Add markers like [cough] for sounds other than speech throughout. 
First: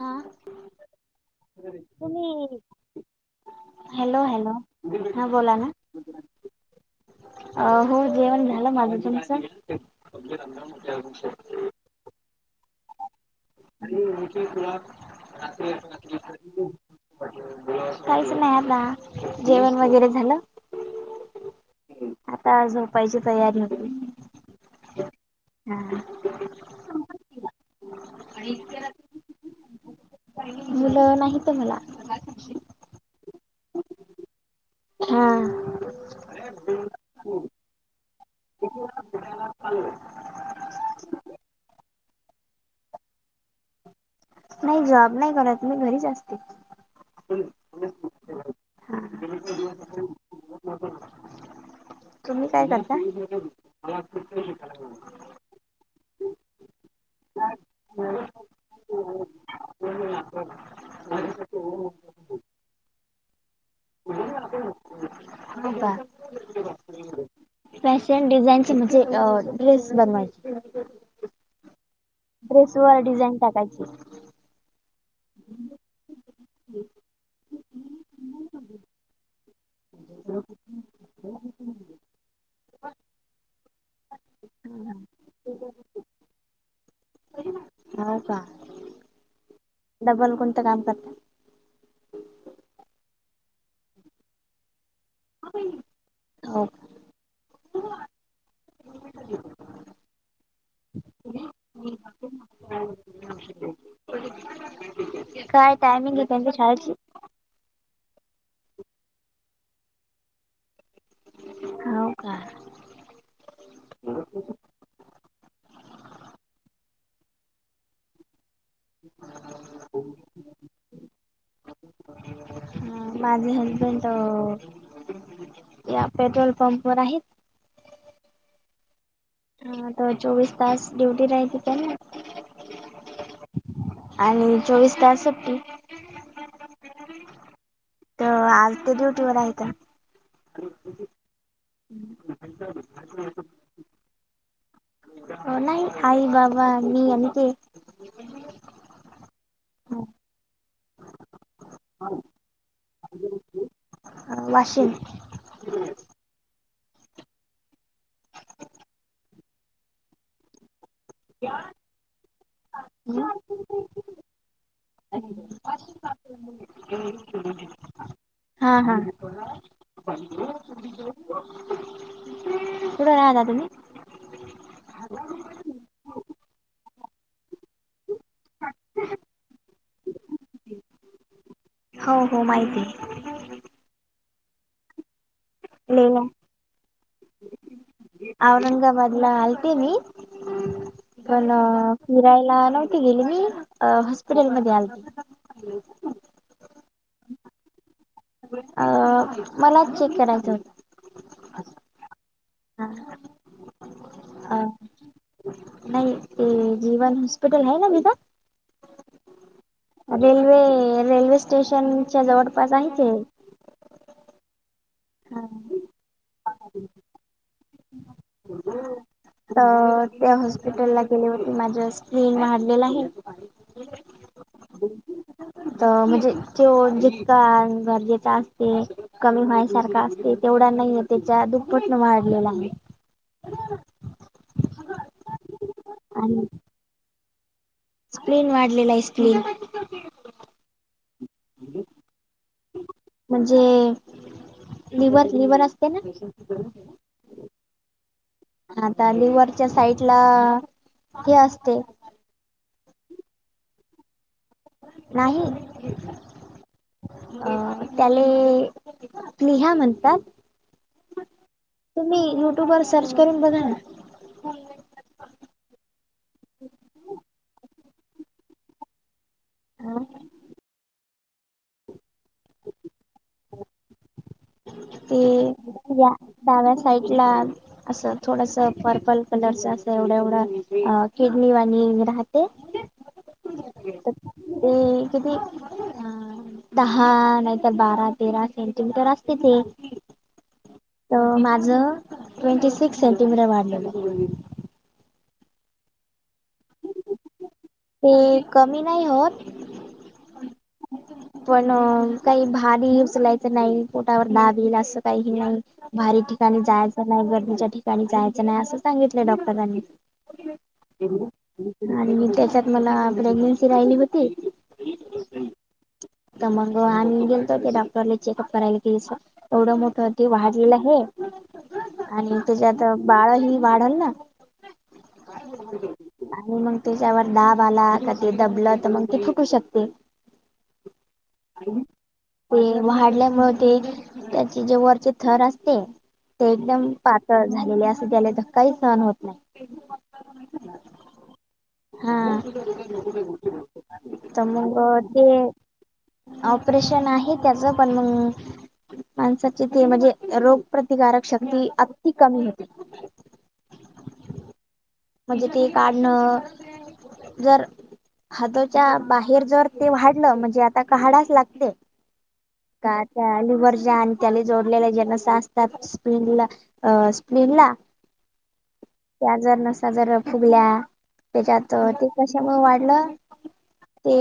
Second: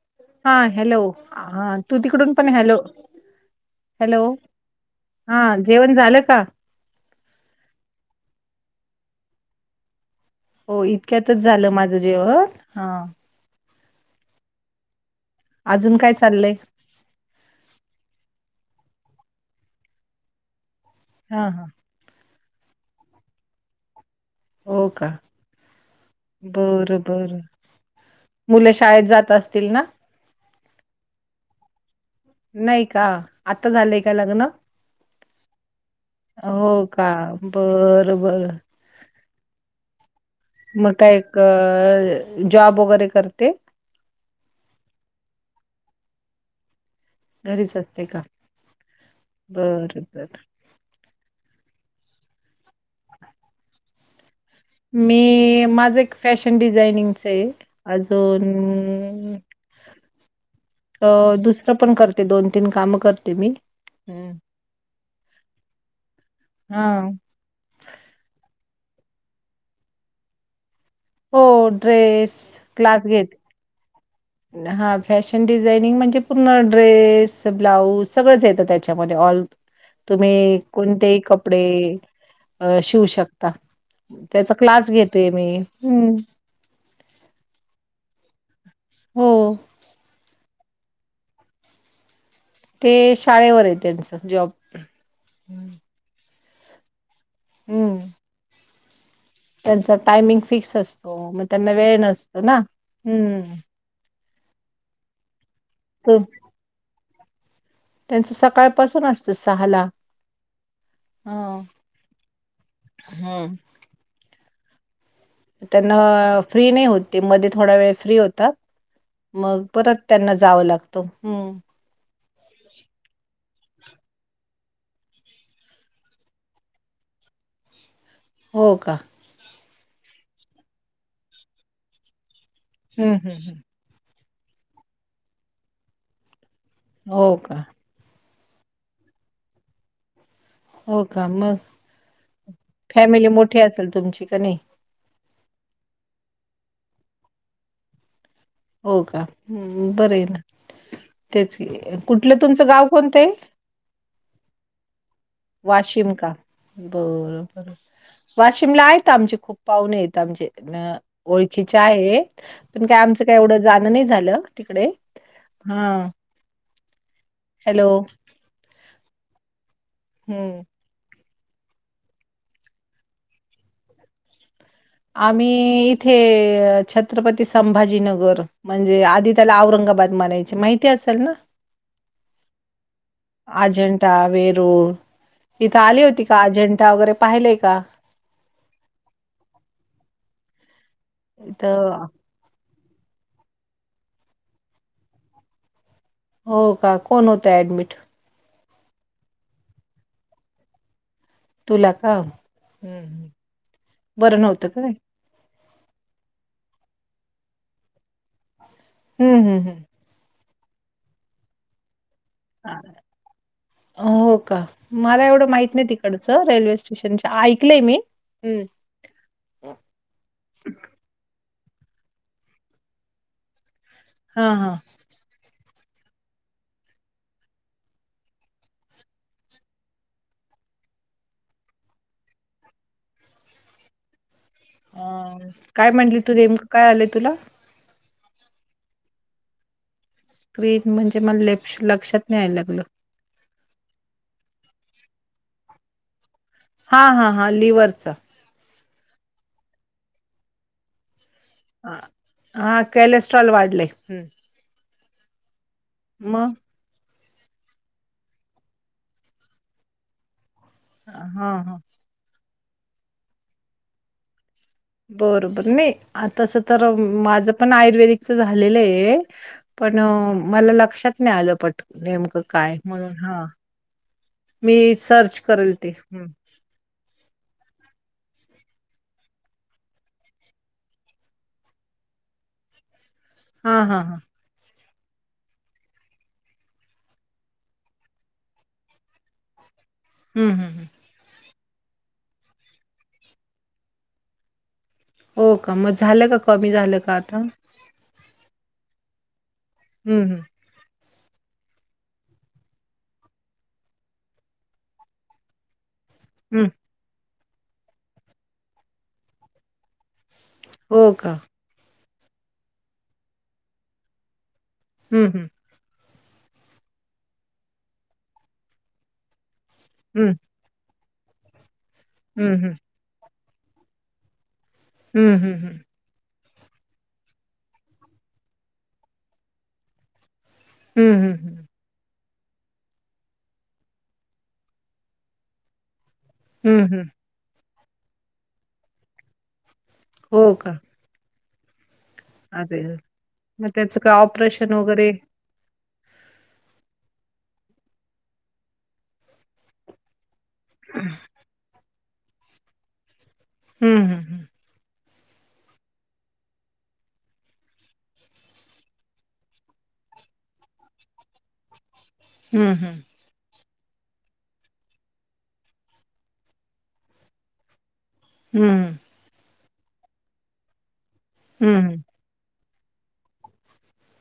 हा हां हॅलो हां तूं तिकडूंन पणं तुम्ही हॅलो हॅलो हां जेवणं झालं कां अं हो जेवणं झालं माझं तूंमचं तुं जेवलांस हां [unintelligible] अजूंन कायं चाललंय कांहींच नाहीं आंता जेवणं वगैरें झालं. हां हां आंता झोपांयची तयारी आहे हो कां बरं बरं मुले शाळेतं जातं असतील नां मुलं नाहींत मलां नाहीं कां आंता झालंय कां लग्नं हा हो कां बरं बरं मगं कायं क अं जॉब वगैरें करते. नाहीं जॉब नाहीं करंत मी घरीचं असते. घरीचं असते कां बरं बरं तुम्हीं कायं करतां? मी माझं एक फॅशन डिझायनिंगच आहे अजूंन हम्मं अं दुसरं पणं करते दोन तीनं कामं करते मी हो हो कां हा फॅशन डिझाईनचे म्हणजे ड्रेस बनवांयचे हो ड्रेस ड्रेस वरं डिझाईन टाकांयची? हो फॅशन डिझांइनिंग म्हणजे पूर्ण ड्रेस ब्लाऊज सगळंच येतं त्यांच्यामध्ये ऑल तुम्हीं कोणतेही कपडे शिवूं शकतांत. त्यांचा क्लांस घेते मी हम्मं हो कां हो डबल कोणतं काम करता. ते शाळेवरय त्यांचं जॉब. हो. हम्म. त्यांचा टायमिंग फिक्स असतो. मग त्यांना वेळ नसतो ना. हम्म. काय टायमिंगय त्यांच्या शाळेची? त्यांचं सकाळपासून असतं सहाला. हं. हो का हम्म. त्यांना फ्री नाही होतं ते, मध्ये थोडा वेळ फ्री होतात. [unintelligible] मग परत त्यांना जावं लागतं. हम्. माझे हजबंड अं या पेट्रोल पंपवर आहेत. हो का. हा तर चौवीस तास ड्युटी राहयती त्यांना. हम्म हम् हम्. आणि चोवीस तास सुट्टी. हो का. तर आज ते ड्युटीवर आहेत. हो का मग, फॅमिली मोठी असेल तुमची कनाही. अं नाही आई बाबा मी आणि हे. हो का. हम् बरय ना, तेच कि कुठलं तुमचं गाव कोणतंय? वाशिम. वाशिम का. बर बर, वाशिम ला आहेत आमचे खूप पाहूनेयत आमचे. ओळखीचे आहेत. पण काय आमचं काही एवढं जाणं नाही झालं तिकडे. हां हॅलो. हा हा. हं. कुठे राहता तुम्ही? आम्ही इथे, छत्रपती संभाजीनगर म्हणजे आधी त्याला औरंगाबाद बाद म्हणायचे माहिती असेल ना. हो हो माहिती अजेंठा वेरूळ, इथं आली होती आहे का? अजेंठा वगैरे पाहिलंय का? औरंगाबादला आलते मी. पण अं इथं पाहयला नव्हती गेली मी, अं हॉस्पिटलमध्ये आलती. हो का. कोण होतं ऍडमिट? अं मलाच चेक करायचं होत. तुला का. बरं हा नव्हतं का काय? नाही ते, जीवन हॉस्पिटल आहे ना तिथं. हम् हम्. रेल्वे रेल्वे स्टेशनच्या जवळ हो का. मला एवढं माहित नाही तिकडच रेल्वे स्टेशन ऐकलय मी. हम्. अ़ं त्या हॉस्पिटलला गेले होते, माझं स्क्रीन हडलेलं आहे. हा हा. अं म्हणजे तो जितका गरजेचा असते. कमी व्हायसारखा असते, तेवढा नाहीे त्याच्या दुप्पटनं वाढलेला आहे. अ काय म्हणली तू नेमकं काय आलंय तुला. स्क्रीन वाढलेला आहे स्क्रीन. स्क्रीन म्हणजे मला लेप लक्षात नाही यायला लागलं. म्हणजे लिवर लिवर असते ना, हा हा हा, लिवरचं आता लिवरच्या साईड ला हे असते. हा हा कॉलेस्ट्रॉल वाढले. नाही. मग अ त्याले प्लिहा म्हणतात. हा हा, तुम्ही यु ट्यूब वर सर्च करून बघा ना. बरोबर नाही आ तसं तर माझं पण आयुर्वेदिकच झालेलं आहे. ना पण मला लक्षात नाही आलं पट नेमकं काय म्हणून हा मी ते सर्च करेल. ते या डाव्या साईड ला असं थोडस पर्पल कलरच अस एवढं एवढं किडनी वाणी राहते. हा ते हा हा किती दहा नाही तर बारा, तेरा सेंटीमीटर असते. ते हम् हम् हम, त.. माझ ट्वेंटी सिक्स सेंटीमीटर वाढलेलं. हो का मग झालं का कमी झालं का आता. ते कमी नाही होत. हम् हम्, पण काही भारी उचलायचं नाही. पोटावर दाब येईल असं काहीही नाही. भारी ठिकाणी हम्म जायचं नाही. गर्दीच्या ठिकाणी जायचं नाही. असं सांगितलं डॉक्टरांनी. हो का आणि मी त्याच्यात मला प्रेग्नेन्सी राहिली होती. हम् हम, तर मग आम्ही गेलतो ते डॉक्टरला चेकअप करायला तिनशे एवढं मोठं ते हम्म वाढलेलं आहे. आणि हम्म हम्म त्याच्यात बाळ हि वाढल न. हम्म हम्म आणि मग त्याच्यावर दाब आला का ते दबलं त मग ते फुटू पण शकते. हम् हम, ते वाढल्यामुळे ते त्याचे जे वरचे थर असते. ते हम्म एकदम हम्म पातळ झालेले असं त्याला धक्काही सहन होत नाही. हो [unintelligible] हा आदेल मग त्याच काय तर ऑपरेशन मग वगैरे ते ऑपरेशन आहे त्याच पण मग माणसाचे ते म्हणजे रोग प्रतिकारक शक्ती अंती कमी होते. हम् हम, म्हणजे ते काढणं जर हाताच्या बाहेर जर ते वाढलं म्हणजे आता काहाढाच लागते. हम्म हम्, का त्या लिवरज्या आणि त्याले जोडलेला ज्या नसा असतात स्पीनला अ.. स्पिनला हम्म, त्यां जरं नसां जरं फुगल्यां त्यांच्यात हं, ते कशां मंग वाढलं. ते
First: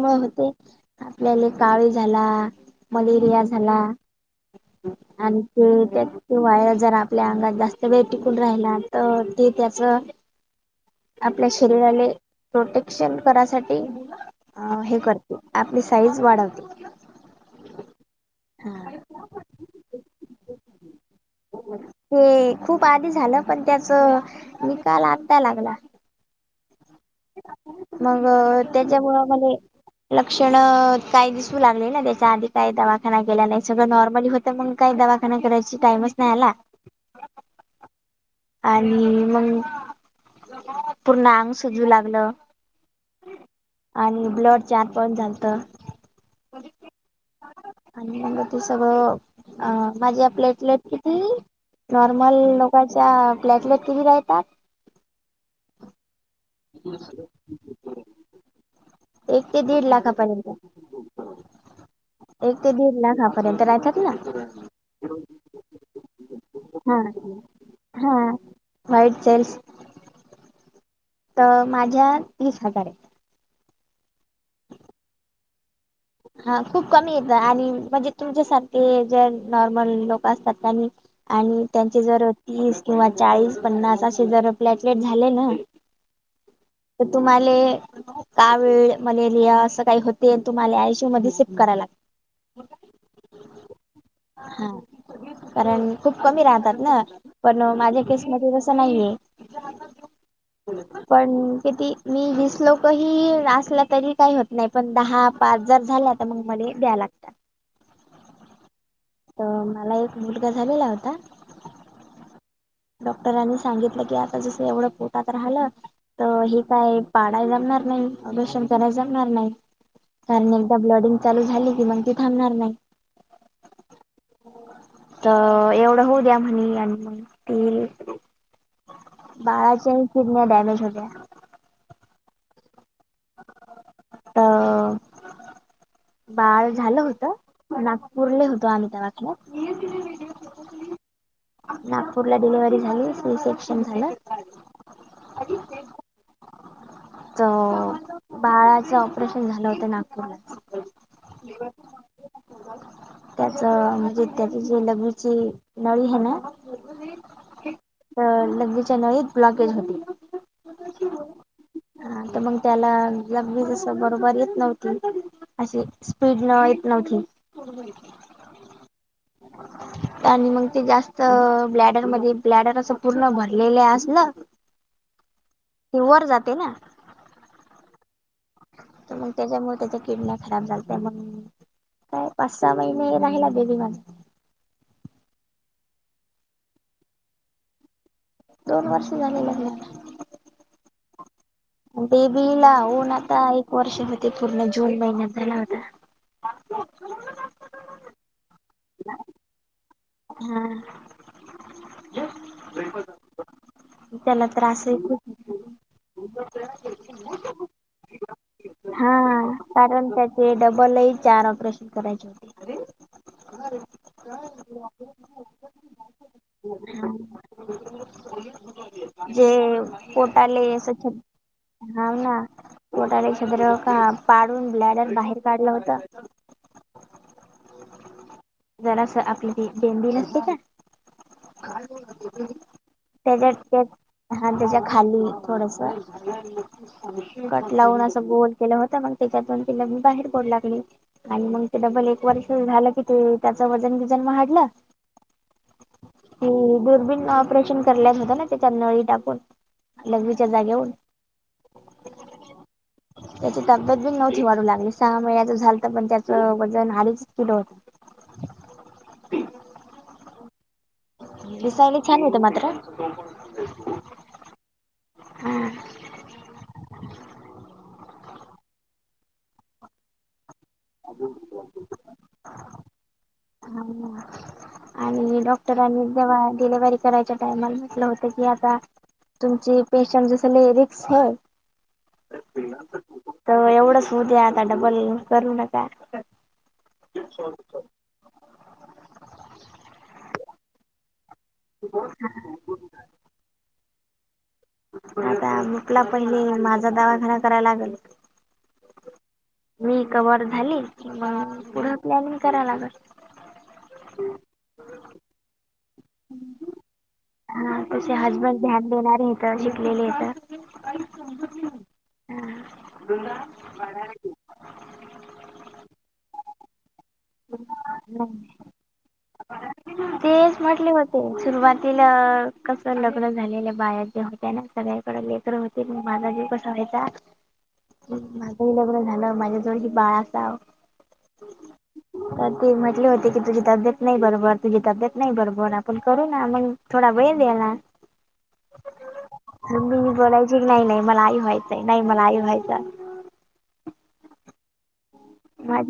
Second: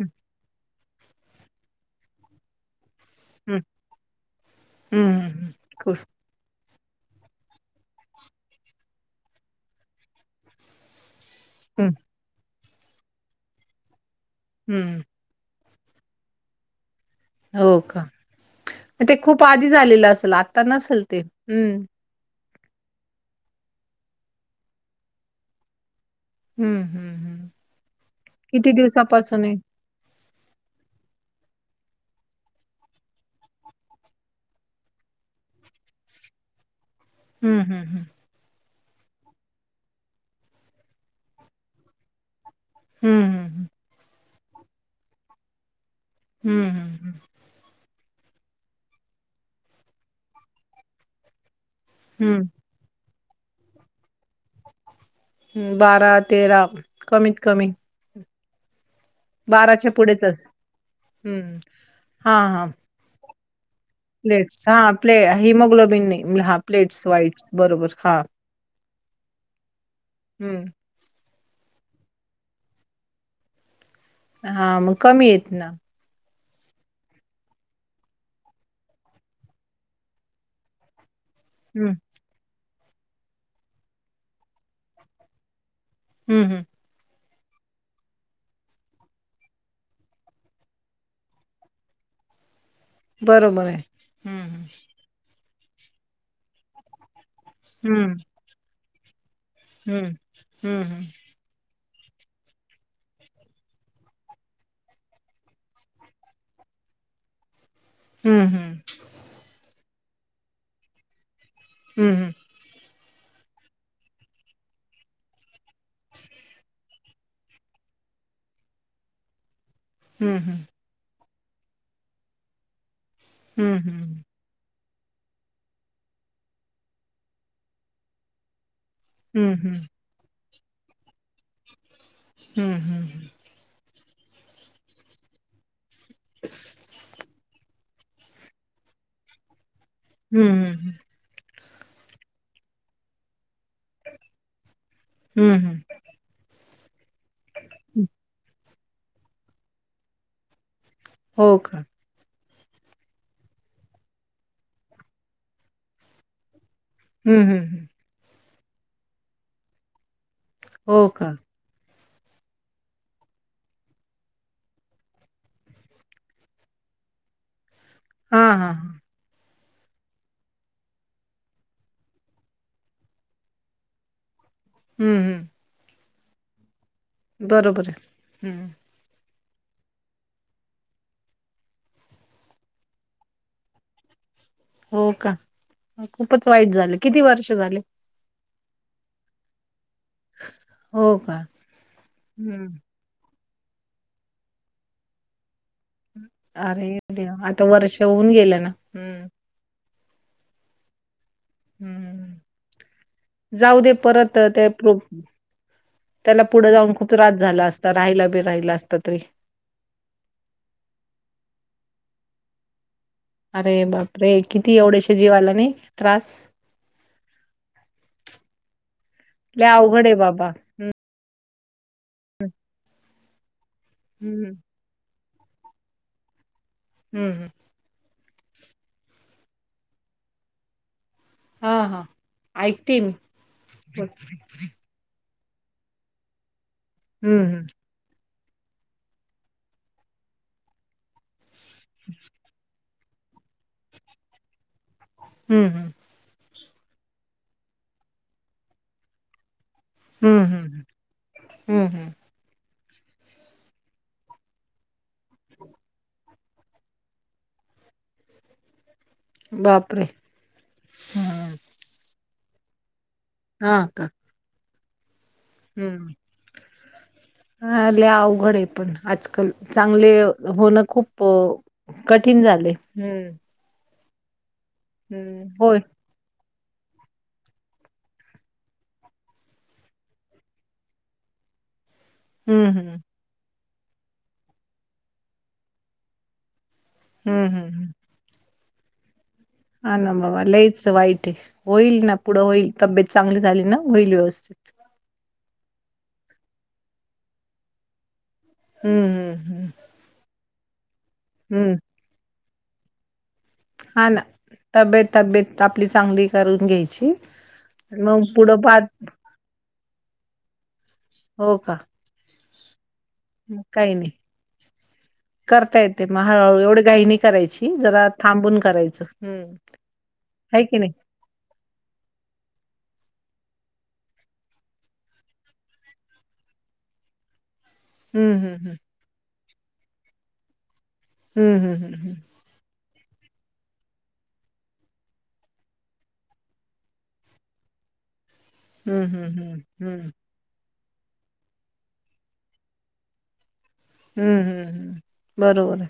हं, होते आपल्यांला कावीळ झालां मलेरिया हं, झालां.. हं, आणखी खूप त्यांत किंवा वायरस जरं आपल्या आंंगात जास्तं वेळ टिकूंन राहिला तरं ते त्यांच आपल्या हं, शरीराले प्रोटेक्शन करांयसाठी हे हं. करतं आपली साईज वाढवते. हो.. कां हा ते खूंप आंधी झालेलं असेल आंता नसेल ते हम्मं हे खूंप आंधी झालं पणं त्यांचं निकांल आंत्ता लागंला हं, हं, हं. मंग.. किती त्यांच्यामुळे दिवसापासून आहे? मध्यें लक्षणं कांहीं दिसूं लागले नां त्यांच्या आंधी कांहीं दवाखांना गेलां नाहीं सगळं नॉर्मली होतं. तरं मंग कांहीं दवाखांना करांयची टाईमयचं नाहीं आंला हम्मं हम्मं हम्मं आणि.. मगं पूर्ण अंग सुंजवूं लागलं. हम्मं आणि ब्लड चार पाईट झालतं. हम्मं हम्मं हम्मं आणि मंग ते सगळं अं.. माझी प्लेटलेट किती? नॉर्मल हं, लोकांच्या प्लॅटलेट किती राहतांत? अं.. बारा -तेरा कमीत कमी एक ते दीड पुढेच अस लाखांपर्यंत.. हं, हां, एक हां, ते दीड लाखांपर्यंत राहतांत. प्लेट्स हां प्ले हिमोग्लोबिन हां प्लेट्स वाईट बरोबर हं व्हाईटं जेल्सं हम्मं तरं माझ्या तीस हजांर आहे. हां मंग कमी येतं नां हां खूंप कमी येतं आणि म्हणजे तुमच्यांसारखे ज्यां नॉर्मल लोकं असतांत त्यांनी आणि हं, त्यांचे जरं तीस किंवा चाळीस पन्नास असे जरं प्लॅटलेट झाले नां हम्मं हम्मं तरं तुम्हांला कावीळ मलेरिया असं कांहीं होते तुम्हांला आयषी मध्यें सिप करांय लागते. बरोबर आहे.. हम्मं.. कारणं खूंप कमी राहतांत नां पणं माझ्या हं, हं, केसंमध्यें तसं नाहीये. हं, हं, हं. पणं किती? मी वीस लोकंही असलां तरी कांहीं होतं नाहीं पणं दहा पांच जरं झालां तरं मंग मले द्यां लागतं हम्मं हम्मं तरं मलां एक मुलंगा झालेला होतां हम्मं हम्मं डॉक्टरांनी सांगितलं की आंता जसं एवढं पोटांत राहिलं तरं हे कायं पाडांय जमणांर नाहीं दर्षण करांयला जमणांर नाहीं हं, कारणं हं. एकदाचं ब्लडिंग चालूं झाली की मंग ती थांबणांर नाहीं हम्मं हम्मं तरं एवढं होऊं द्यां म्हंणे आणि मंग ती हं, हं. बाळांच्याही शिडन डॅमेज होत्यां हम्, हम. आता बाळ झालं होतं. नागपूरले होतो आम्ही त्यावक्तला हम्, हम्म. नागपूरला डिलिव्हरी झाली होती, रिसेप्शन झालं हम्म, हम्. तर, बाळाचं ऑपरेशन झालं होत नागपूरला. हो का? त्याच, म्हणजे त्याची जे लघवीची नळी हे ना. हम्, हम, हम्म तर लगविच्याया नळीत ब्लॉकेज होती. हो, का. मग त्याला लगवि तस बरोबर येत नव्हती. अशी स्पीडन येत नव्हती. हा, हा, हा. आणि मग ते जास्त ब्लॅडरमध्ये ब्लॅडर असं पूर्ण भरलेलं असल. हम्म, हम्. ये वर जाते ना. बरोबर हाय. तर मग त्याच्यामुळे त्याच्या किडन्या खराब झालत्या मग. काय पाच -सहा महिने राहिला बेबी पण. हो, का खूपच वाईट झालं, किती वर्ष झाले? दोन वर्ष झाले लग्नाला. हो का. हं. बेबीला हुन आता एक वर्ष होते पूर्ण जून महिन्यात झाला होता. अरे देवा, आता वर्ष होऊन गेलं ना. हम् हा. हम्म, जाऊ दे परत त्याला ते त्रास आहे प्रूप खूप त्याला पुढं जाऊन खूप त्रास झाला असता, राहिला बि राहिला असता हा तरी. कारण त्याचे डबलई चार ऑपरेशन करायचे होते. अरे बाप रे, किती एवढेशा जीवाला नही, त्रास. हा जे लय अवघड आहे बाबा. पोटाले, असछ हाव ना पोटाले छद्र का हं, हं, पाडून ब्लॅडर बाहेर काढल होत. हम्, हम्. जरास आपली ती बेंंदी नसते का. हां, हां. ऐकते मी. त्येज्यात, त्यात हं, हा त्येज्यात. खाली थोडस हं, कट लावून अस गोल केलं होत मग, त्याच्यात तिला मी बाहेर पडू लागली आणि मग ते डबल एक वर्ष झालं की ते त्याचं वजन, विजन वाढलं. हम्, हम्. ती दुर्बीन ऑपरेशन करल्या होतं ना, त्याच्या नळी टाकून. लघवीच्या हं, हं, जाग्यावून. हं, हं. त्याची तब्येत बी नव्हती वाढू लागली, सहा महिन्याच झालत पण त्याचं वजन आडीच किलो होत. बापरे. हं, दिसायला छान होत मात्र. हा का. हम्. हम. हा, लई अवघड आहे पण. आजकाल, चांगले होणं खूप कठीण झालंय. हम्. हम्, आणि होय. डॉक्टरांनी जेव्हा डिलिव्हरी करायच्या टाइमाला म्हटलं होतं की, आता तुमची पेशंट जसं लई रिक्स हय. हं, हं, तवा एवढंच होऊ द्या, आता डबल करू नका. का? हम् हम् हम. हा ना बाबा, लईच वाईट आहे. होईल ना पुढं होईल, तब्येत चांगली झाली ना होईल व्यवस्थित. आता बुकला पहिले, माझा दवाखाना करायला लागल. हम्म हम्म हम्. मी कव्हर झाली, कि मग पुढे प्लॅनिंग कराय लागल. हा ना, तब्येत तब्येत आपली चांगली करून घ्यायची. हा, तसे मग हजबंड पुढं पाहत ध्यान देणारे आहेत, शिकलेलेतं. हो का, हम्. काही नाही, करता येतंय मग हळूहळू एवढे घाई नाही करायची, जरा थांबून करायचं. हम. तेच आहे की म्हटले नाही. होते सुरुवातीला कसं लग्न झालेल्या बाया जे होत्या ना, सगळ्याकडे लेकरं होते. ते पण माझा जीव कसा व्हायचा हम्म हम्म माझंही लग्न झालं, माझ्या जवळ ही बाळ असावं. हम् हम् हम्म हम. तर ते म्हटले होते की, तुझी तब्येत नाही बरोबर. तुझी तब्येत नाही बरोबर, आपण करू ना मग. थोडा वेळ दे ना. हम्म हम्म हम्म मग मी हम्म बोलायची की, नाही नाही मला आई व्हायचंय नाही मला आई व्हायचं. हम्म हम्म हम्, बरोबर माझ आहे.